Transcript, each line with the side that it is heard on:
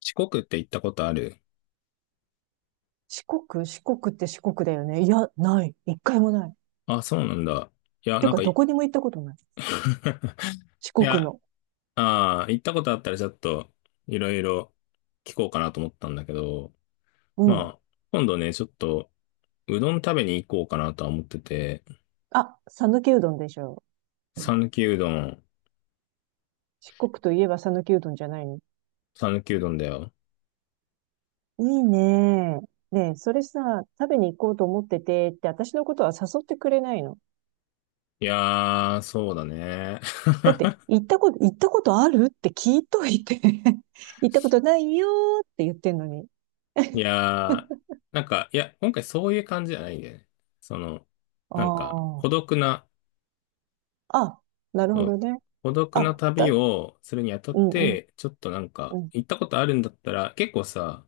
left: 四国って行ったことある？
right: 四国、四国って四国だよね。いや、ない。一回もない。
left: あ、そうなんだ。いや、
right: て
left: なん
right: か、
left: か
right: ど
left: い、
right: こに も行ったことない。四
left: い
right: 国
left: や、
right: の。
left: ああ、行ったことあったらちょっと、いろいろ聞こうかなと思ったんだけど、
right: うん。
left: まあ、今度ね、ちょっと、うどん食べに行こうかなとは思ってて、
right: あ、讃岐うどんでしょ。
left: 讃岐うどん、
right: 四国といえば讃岐うどんじゃないの。
left: 讃岐うどんだよ。
right: いいね。ねえ、それさ、食べに行こうと思っててって、私のことは誘ってくれないの。
left: いやー、そうだね。
right: だって、行ったことあるって聞いといて 行ったことないよーって言ってんのに。
left: いやー、なんか、いや、今回そういう感じじゃないんだよね。その、
right: あ
left: なんか、孤
right: あ。
left: 独な、
right: あ、なる
left: そ
right: ほ
left: う、
right: どね。
left: 孤独な
right: あ、
left: 旅をするにあたっ
right: うんうん
left: て、ちょっとなんか、
right: うん。
left: 行ったことあるんだったら、結構さ、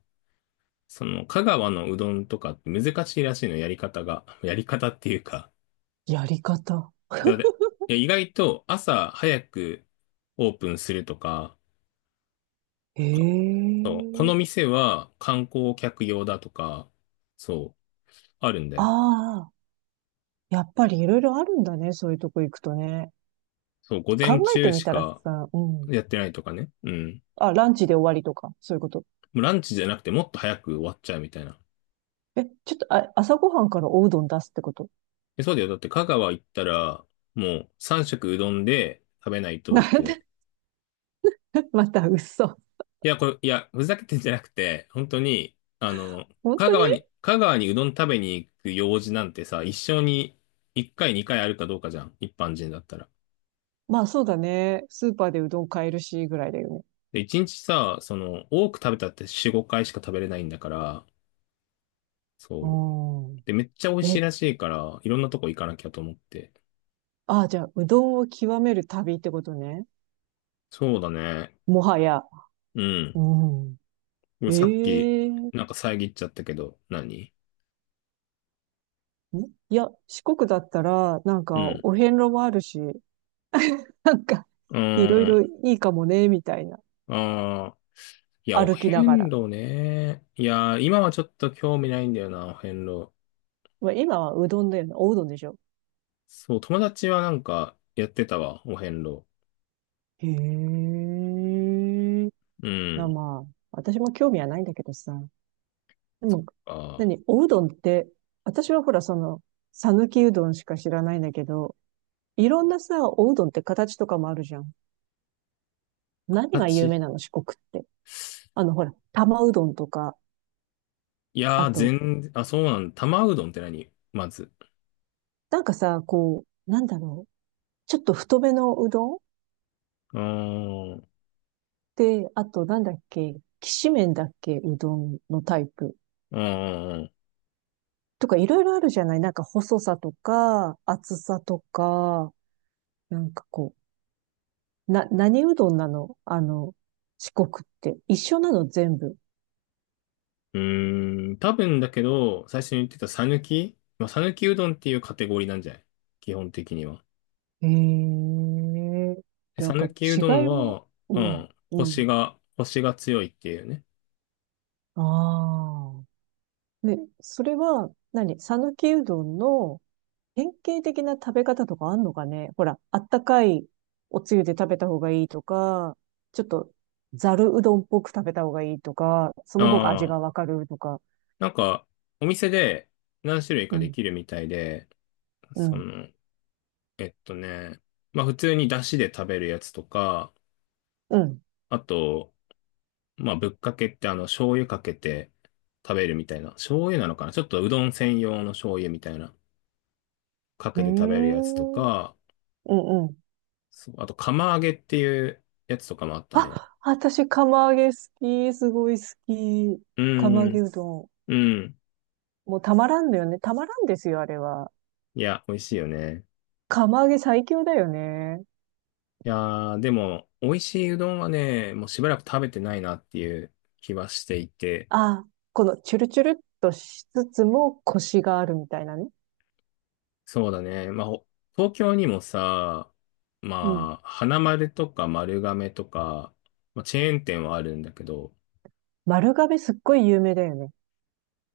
left: その、香川のうどんとかって難しいらしいの、やり方が。やり方っていうか、
right: やり方。
left: いや、で、いや意外と朝早くオープンするとか、
right: へ
left: こそう、こ
right: え。
left: の店は観光客用だとか、そう、あるんだよ。
right: ああ、やっぱりいろいろあるんだね。そういうとこ行くとね。
left: そう、午
right: 考
left: 前
right: えて
left: 中
right: み
left: し
right: たら
left: か
right: さ、うん。
left: やってないとかね。うん。
right: あ、ランチで終わりとか、そういうこと。
left: もうランチじゃなくてもっと早く終わっちゃうみたいな。
right: え、ちょっと、あ、朝ごはんからおうどん出すってこと？
left: え、そうだよ。だって香川行ったら、もう3食うどんで食べない と、だっ
right: なん
left: て。
right: で？ また嘘。
left: いや、これ、いや、ふざけてんじゃなくて、本当に、あの、
right: 本
left: 香
right: 当に。
left: 川に、香川にうどん食べに行く用事なんてさ、一生に1回、2回あるかどうかじゃん。一般人だったら。
right: まあ、そうだね。スーパーでうどん買えるし、ぐらいだよね。
left: で、1日さ、その、多く食べたって4、5回しか食べれないんだから、
right: う
left: そう。
right: ん。
left: で、めっちゃ美味しい
right: え、
left: らしいから、いろんなとこ行かなきゃと思って。
right: あ、じゃあ、うどんを極める旅ってことね。
left: そうだね。
right: もはや。
left: うん。
right: うん。
left: でもさっき、
right: ええん
left: なんか遮っちゃったけど、何？
right: いや、四国だったら、なん
left: う
right: か、
left: ん。
right: お遍路もあるし、なんか、
left: うー
right: いろいろ
left: ん。
right: いいかもね、みたいな。
left: ああ。いや、お
right: 歩きなが
left: 遍
right: ら。
left: 路ね。いや、今はちょっと興味ないんだよな、お遍路。
right: まあ、今はうどんだよね。おうどんでしょ。
left: そう、友達はなんかやってたわ、お遍路。
right: へえ。
left: う
right: あ、
left: ん。
right: まあ、私も興味はないんだけどさ。でも、
left: ああ、
right: 何、おうどんって、私はほら、その、さぬきうどんしか知らないんだけど、いろんなさ、おうどんって形とかもあるじゃん。何が有
left: 形、
right: 名なの、四国って。あの、ほら、玉うどんとか、
left: い
right: あ
left: やー、
right: と、
left: 全然、あ、そうなんだ。玉うどんって何まず？
right: なんかさ、こう、なんだろう。ちょっと太めのうどん
left: うーん。
right: で、あとなんだっけ、きしめんだっけ、うどんのタイプ。
left: うん。うん。
right: とかいろいろあるじゃないなんか細さとか、厚さとか、なんかこう、何うどんなのあの、四国って。一緒なの全部。
left: うーん、多分だけど、最初に言ってたまあ、さぬきうどんっていうカテゴリーなんじゃない？基本的には。
right: へえ。
left: で、
right: でな
left: さ
right: んか
left: ぬきう
right: 違
left: どん
right: いも、
left: は、う
right: うん、
left: ん。
right: う
left: コシ
right: ん。
left: が、コシが強いっていうね。
right: ああ。ね、それは何、讃岐うどんの典型的な食べ方とかあんのかねほら、あったかいおつゆで食べた方がいいとか、ちょっとざるうどんっぽく食べた方がいいとか、その方が味
left: あ
right: がわ
left: あ。
right: かるとか。
left: なんか、お店で何種類か
right: う
left: で
right: ん、
left: きるみたいで、
right: う
left: そ
right: ん、
left: の、えっとね、まあ普通に出汁で食べるやつとか、
right: うん。
left: あと、まあぶっかけってあの醤油かけて食べるみたいな、醤油なのかな、ちょっとうどん専用の醤油みたいな、か
right: へえ、
left: けて食べるやつ
right: う
left: とか、
right: んうん。
left: そう、あと釜揚げっていうやつとかもあったね。
right: あ、私、釜揚げ好き。すごい好き。
left: う
right: 釜揚
left: ー
right: げ
left: ん、
right: うどん。
left: うん。
right: もうたまらんのよね。たまらんですよ、あれは。
left: いや、美味しいよね。
right: 釜揚げ最強だよね。
left: いやー、でも、美味しいうどんはね、もうしばらく食べてないなっていう気はしていて、
right: あ、このチュルチュルっとしつつもコシがあるみたいなね。
left: そうだね。まあ、東京にもさ、まあ、花丸とか丸亀とか、まあ、チェーン店はあるんだけど、
right: 丸亀すっごい有名だよね。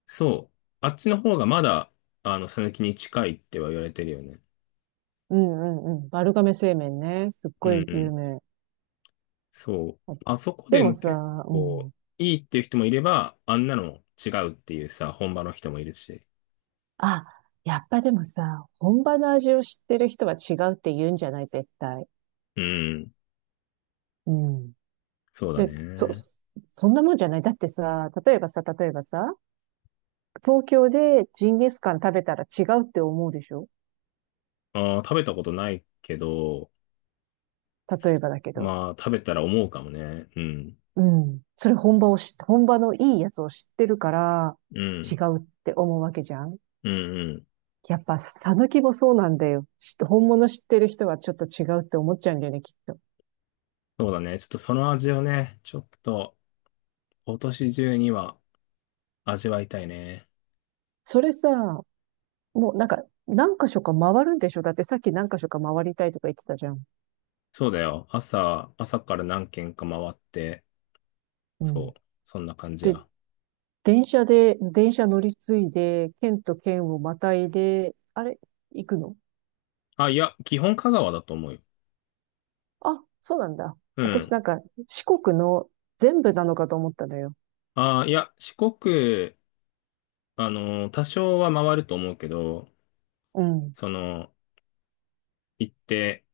left: そう、あっちの方がまだ、あの、讃岐に近いっては言われてるよね。
right: うんうんうん。丸亀製麺ね。すっ
left: う
right: ご
left: ん、
right: い
left: う
right: 有
left: ん、
right: 名。
left: そう。あそこ
right: で
left: で
right: も
left: も
right: さ、
left: 結
right: うん。
left: 構、いいっていう人もいれば、あんなの違うっていうさ、本場の人もいるし。
right: あ、やっぱでもさ、本場の味を知ってる人は違うって言うんじゃない、絶対。
left: うん、
right: うん。
left: そうだ
right: で、
left: ね。
right: そんなもんじゃない。だってさ、例えばさ、東京でジンギスカン食べたら違うって思うでしょ。
left: ああ、食べたことないけど、
right: 例えばだけど。
left: まあ、食べたら思うかもね。うん、
right: うん。それ本場を知っ本場のいいやつを知ってるから、
left: う
right: 違
left: ん、
right: うって思うわけじゃん。
left: うん、うん。
right: やっぱ、さぬきもそうなんだよ。本物知ってる人はちょっと違うって思っちゃうんだよね、きっと。
left: そうだね。ちょっとその味をね、ちょっと今年中には味わいたいね。
right: それさ、もうなんか、何箇所か回るんでしょ。だってさっき何箇所か回りたいとか言ってたじゃん。
left: そうだよ。朝から何軒か回って、
right: うん。
left: そう、そんな感じ
right: で、
left: や。
right: 電車乗り継いで、県と県をまたいで、あれ、行くの？
left: あ、いや、基本香川だと思うよ。
right: あ、そうなんだ。
left: う
right: 私
left: ん。
right: なんか、四国の全部なのかと思ったのよ。
left: あ、いや、四国、あの、多少は回ると思うけど、
right: うん、
left: その、行って、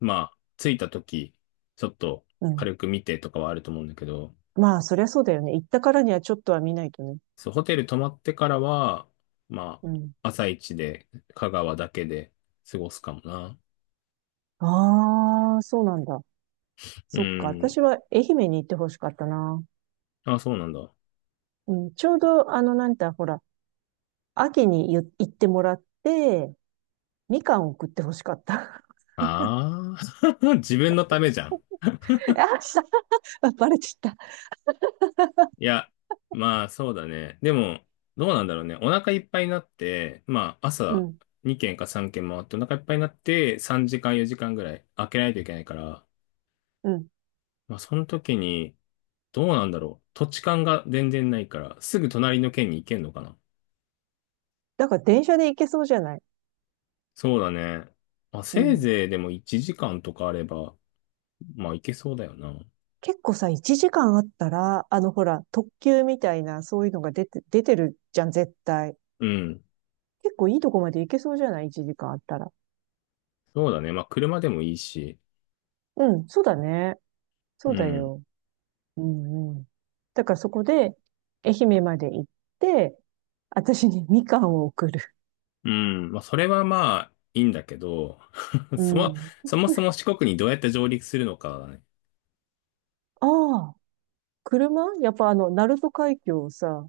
left: まあ、着いた時、ちょっと
right: うん。
left: 軽く見てとかはあると思うんだけど、
right: まあ、そりゃそうだよね。行ったからにはちょっとは見ないとね。
left: そう、ホテル泊まってからは、ま
right: うん。
left: あ、朝一で香川だけで過ごすかもな。
right: ああ、そうなんだ。
left: う
right: そっか、
left: ん。
right: 私は愛媛に行ってほしかったな。
left: あ、そうなんだ。
right: うん、ちょうど、あの、なんて、ほら、秋に行ってもらって、みかんを食ってほしかった。
left: ああ、自分のためじゃん。
right: あ、した、バレちゃった。
left: いや、まあ、そうだね。でも、どうなんだろうね。お腹いっぱいになって、まあ、
right: う
left: 朝
right: ん、
left: 2軒か3軒回ってお腹いっぱいになって、3時間4時間ぐらい開けないといけないから、
right: うん。
left: まあ、その時に、どうなんだろう。土地勘が全然ないから、すぐ隣の県に行けんのかな？
right: だから電車で行けそうじゃない。
left: そうだね。まあ、
right: う
left: せい
right: ん。
left: ぜいでも1時間とかあれば、まあ、いけそうだよな。
right: 結構さ、1時間あったら、あの、ほら、特急みたいな、そういうのが出てるじゃん、絶対。
left: うん。
right: 結構いいとこまで行けそうじゃない？ 1 時間あったら。
left: そうだね。まあ、車でもいいし。
right: うん、そうだね。そ
left: う
right: うだ
left: ん。
right: よ。うんうん。だからそこで、愛媛まで行って、私にみかんを送る。
left: うん。まあ、それはまあ、いいんだけど、
right: う
left: そも、
right: ん。
left: そもそも四国にどうやって上陸するのかだね。
right: ああ、車やっぱあの、鳴門海峡をさ、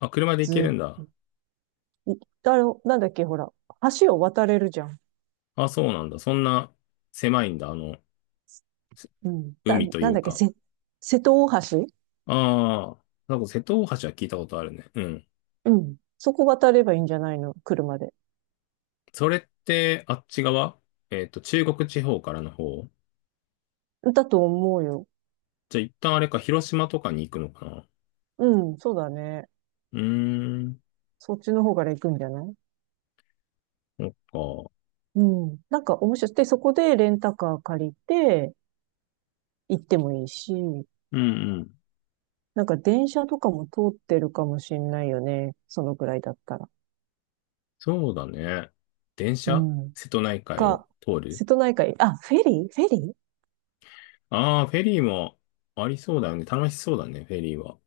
left: まあ、車で行け
right: ず
left: るんだ。
right: っと、あの、なんだっけ、ほら、橋を渡れるじゃん。
left: あ、そうなんだ。そんな狭いんだ。あの、す
right: うん。
left: 海と
right: な
left: い
right: ん
left: う
right: だっけ、
left: か。
right: 瀬戸大橋。
left: ああ、なんか瀬戸大橋は聞いたことあるね。うん。
right: うん。そこ渡ればいいんじゃないの車で。
left: それって、あっち側、中国地方からの方？
right: だと思うよ。
left: じゃあ一旦あれか、広島とかに行くのかな？
right: うん、そうだね。
left: うーん、
right: そっちの方から行くんじゃない？
left: そっか。
right: うん。なんか面白い。で、そこでレンタカー借りて、行ってもいいし。
left: うんうん。
right: なんか電車とかも通ってるかもしんないよね。そのぐらいだったら。
left: そうだね。電
right: う
left: 車、
right: ん。
left: 瀬戸内海を
right: か、
left: 通る、
right: 瀬戸内海、あ、フェリーフェリー
left: ああー、フェリーもありそうだよね。楽しそうだね、フェリーは。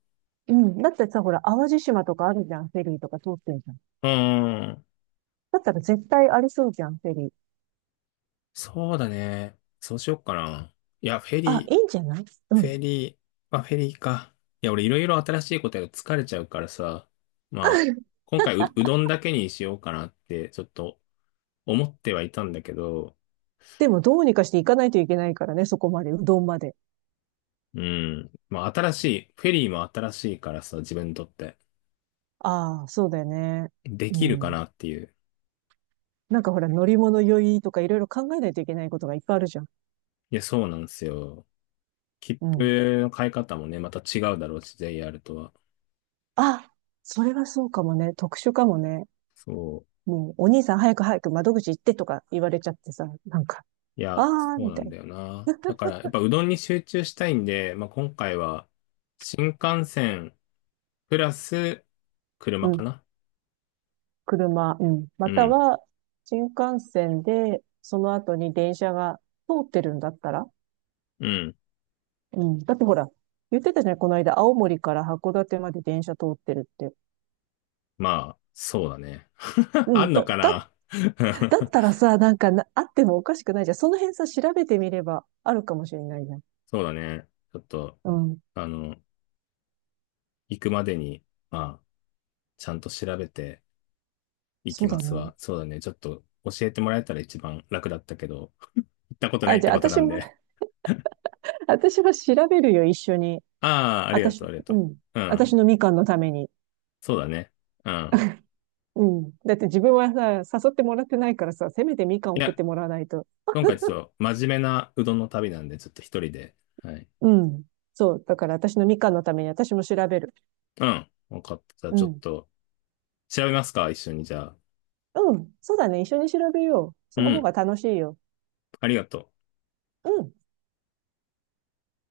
right: うん。だってさ、ほら、淡路島とかあるじゃん、フェリーとか通ってるじゃん。
left: うーん。
right: だったら絶対ありそうじゃん、フェリー。
left: そうだね。そうしよっかな。いや、フェ
right: あ、
left: リ
right: いいん
left: ー、
right: じゃない？う
left: フ
right: ん。
left: ェリー、まあフェリーか。いや、俺いろいろ新しいことやると疲れちゃうからさ。まあ、今回、うどんだけにしようかなって、ちょっと思ってはいたんだけど、
right: でも、どうにかして行かないといけないからね、そこまで、うどんまで。
left: うん。まあ、新しい、フェリーも新しいからさ、自分にとって。
right: ああ、そうだよね。
left: で
right: う
left: きるか
right: ん。
left: なっていう。
right: なんかほら、乗り物酔いとかいろいろ考えないといけないことがいっぱいあるじゃん。
left: いや、そうなんですよ。切
right: うん。
left: 符の買い方もね、また違うだろうし、JR とは。
right: あ、それはそうかもね。特殊かもね。
left: そう。
right: もう、お兄さん早く早く窓口行ってとか言われちゃってさ、なんか、
left: いや、
right: あー
left: そう
right: み
left: な
right: たい
left: ん
right: な。
left: だよな。だから、やっぱうどんに集中したいんで、まあ、今回は、新幹線、プラス、
right: う
left: 車か
right: ん。
left: な。
right: 車、うん。ま
left: う
right: た
left: ん。
right: は、新幹線で、その後に電車が通ってるんだったら、
left: うん。
right: うん。だってほら、言ってたじゃないこの間、青森から函館まで電車通ってるって。
left: まあ、そうだね。
right: う
left: あ
right: ん。
left: んの
right: だ、
left: か
right: だ、
left: な？
right: だったらさ、なんかな、あってもおかしくないじゃん。その辺さ、調べてみればあるかもしれないじゃん。
left: そうだね。ちょっと、
right: うん。
left: あの、行くまでに、まあ、ちゃんと調べてい
right: そ
left: き
right: うだ
left: ます
right: ね。
left: わ。そうだね。ちょっと教えてもらえたら一番楽だったけど、行ったことな
right: あ、
left: いっ
right: じ
left: て
right: ゃあ、
left: ことな
right: 私
left: ん
right: も、
left: で。
right: 私は調べるよ、一緒に。
left: ああ、ありがとう、
right: 私、
left: ありがと
right: う
left: う。
right: ん。
left: う
right: 私
left: ん。
right: のみかんのために。
left: そうだね。うん。
right: うん。だって自分はさ、誘ってもらってないからさ、せめてみかん
left: い
right: 送っ
left: や、
right: てもらわないと。
left: 今回ちょっと真面目なうどんの旅なんで、ちょっと一人で。はい。
right: うん。そう。だから私のみかんのために私も調べる。
left: うん。わかった。じゃあ
right: う
left: ちょっ
right: ん。
left: と調べますか、一緒に。じゃあ。
right: うん。そうだね。一緒に調べよう。
left: う
right: その方
left: ん。
right: が楽しいよ。
left: ありがとう。
right: うん。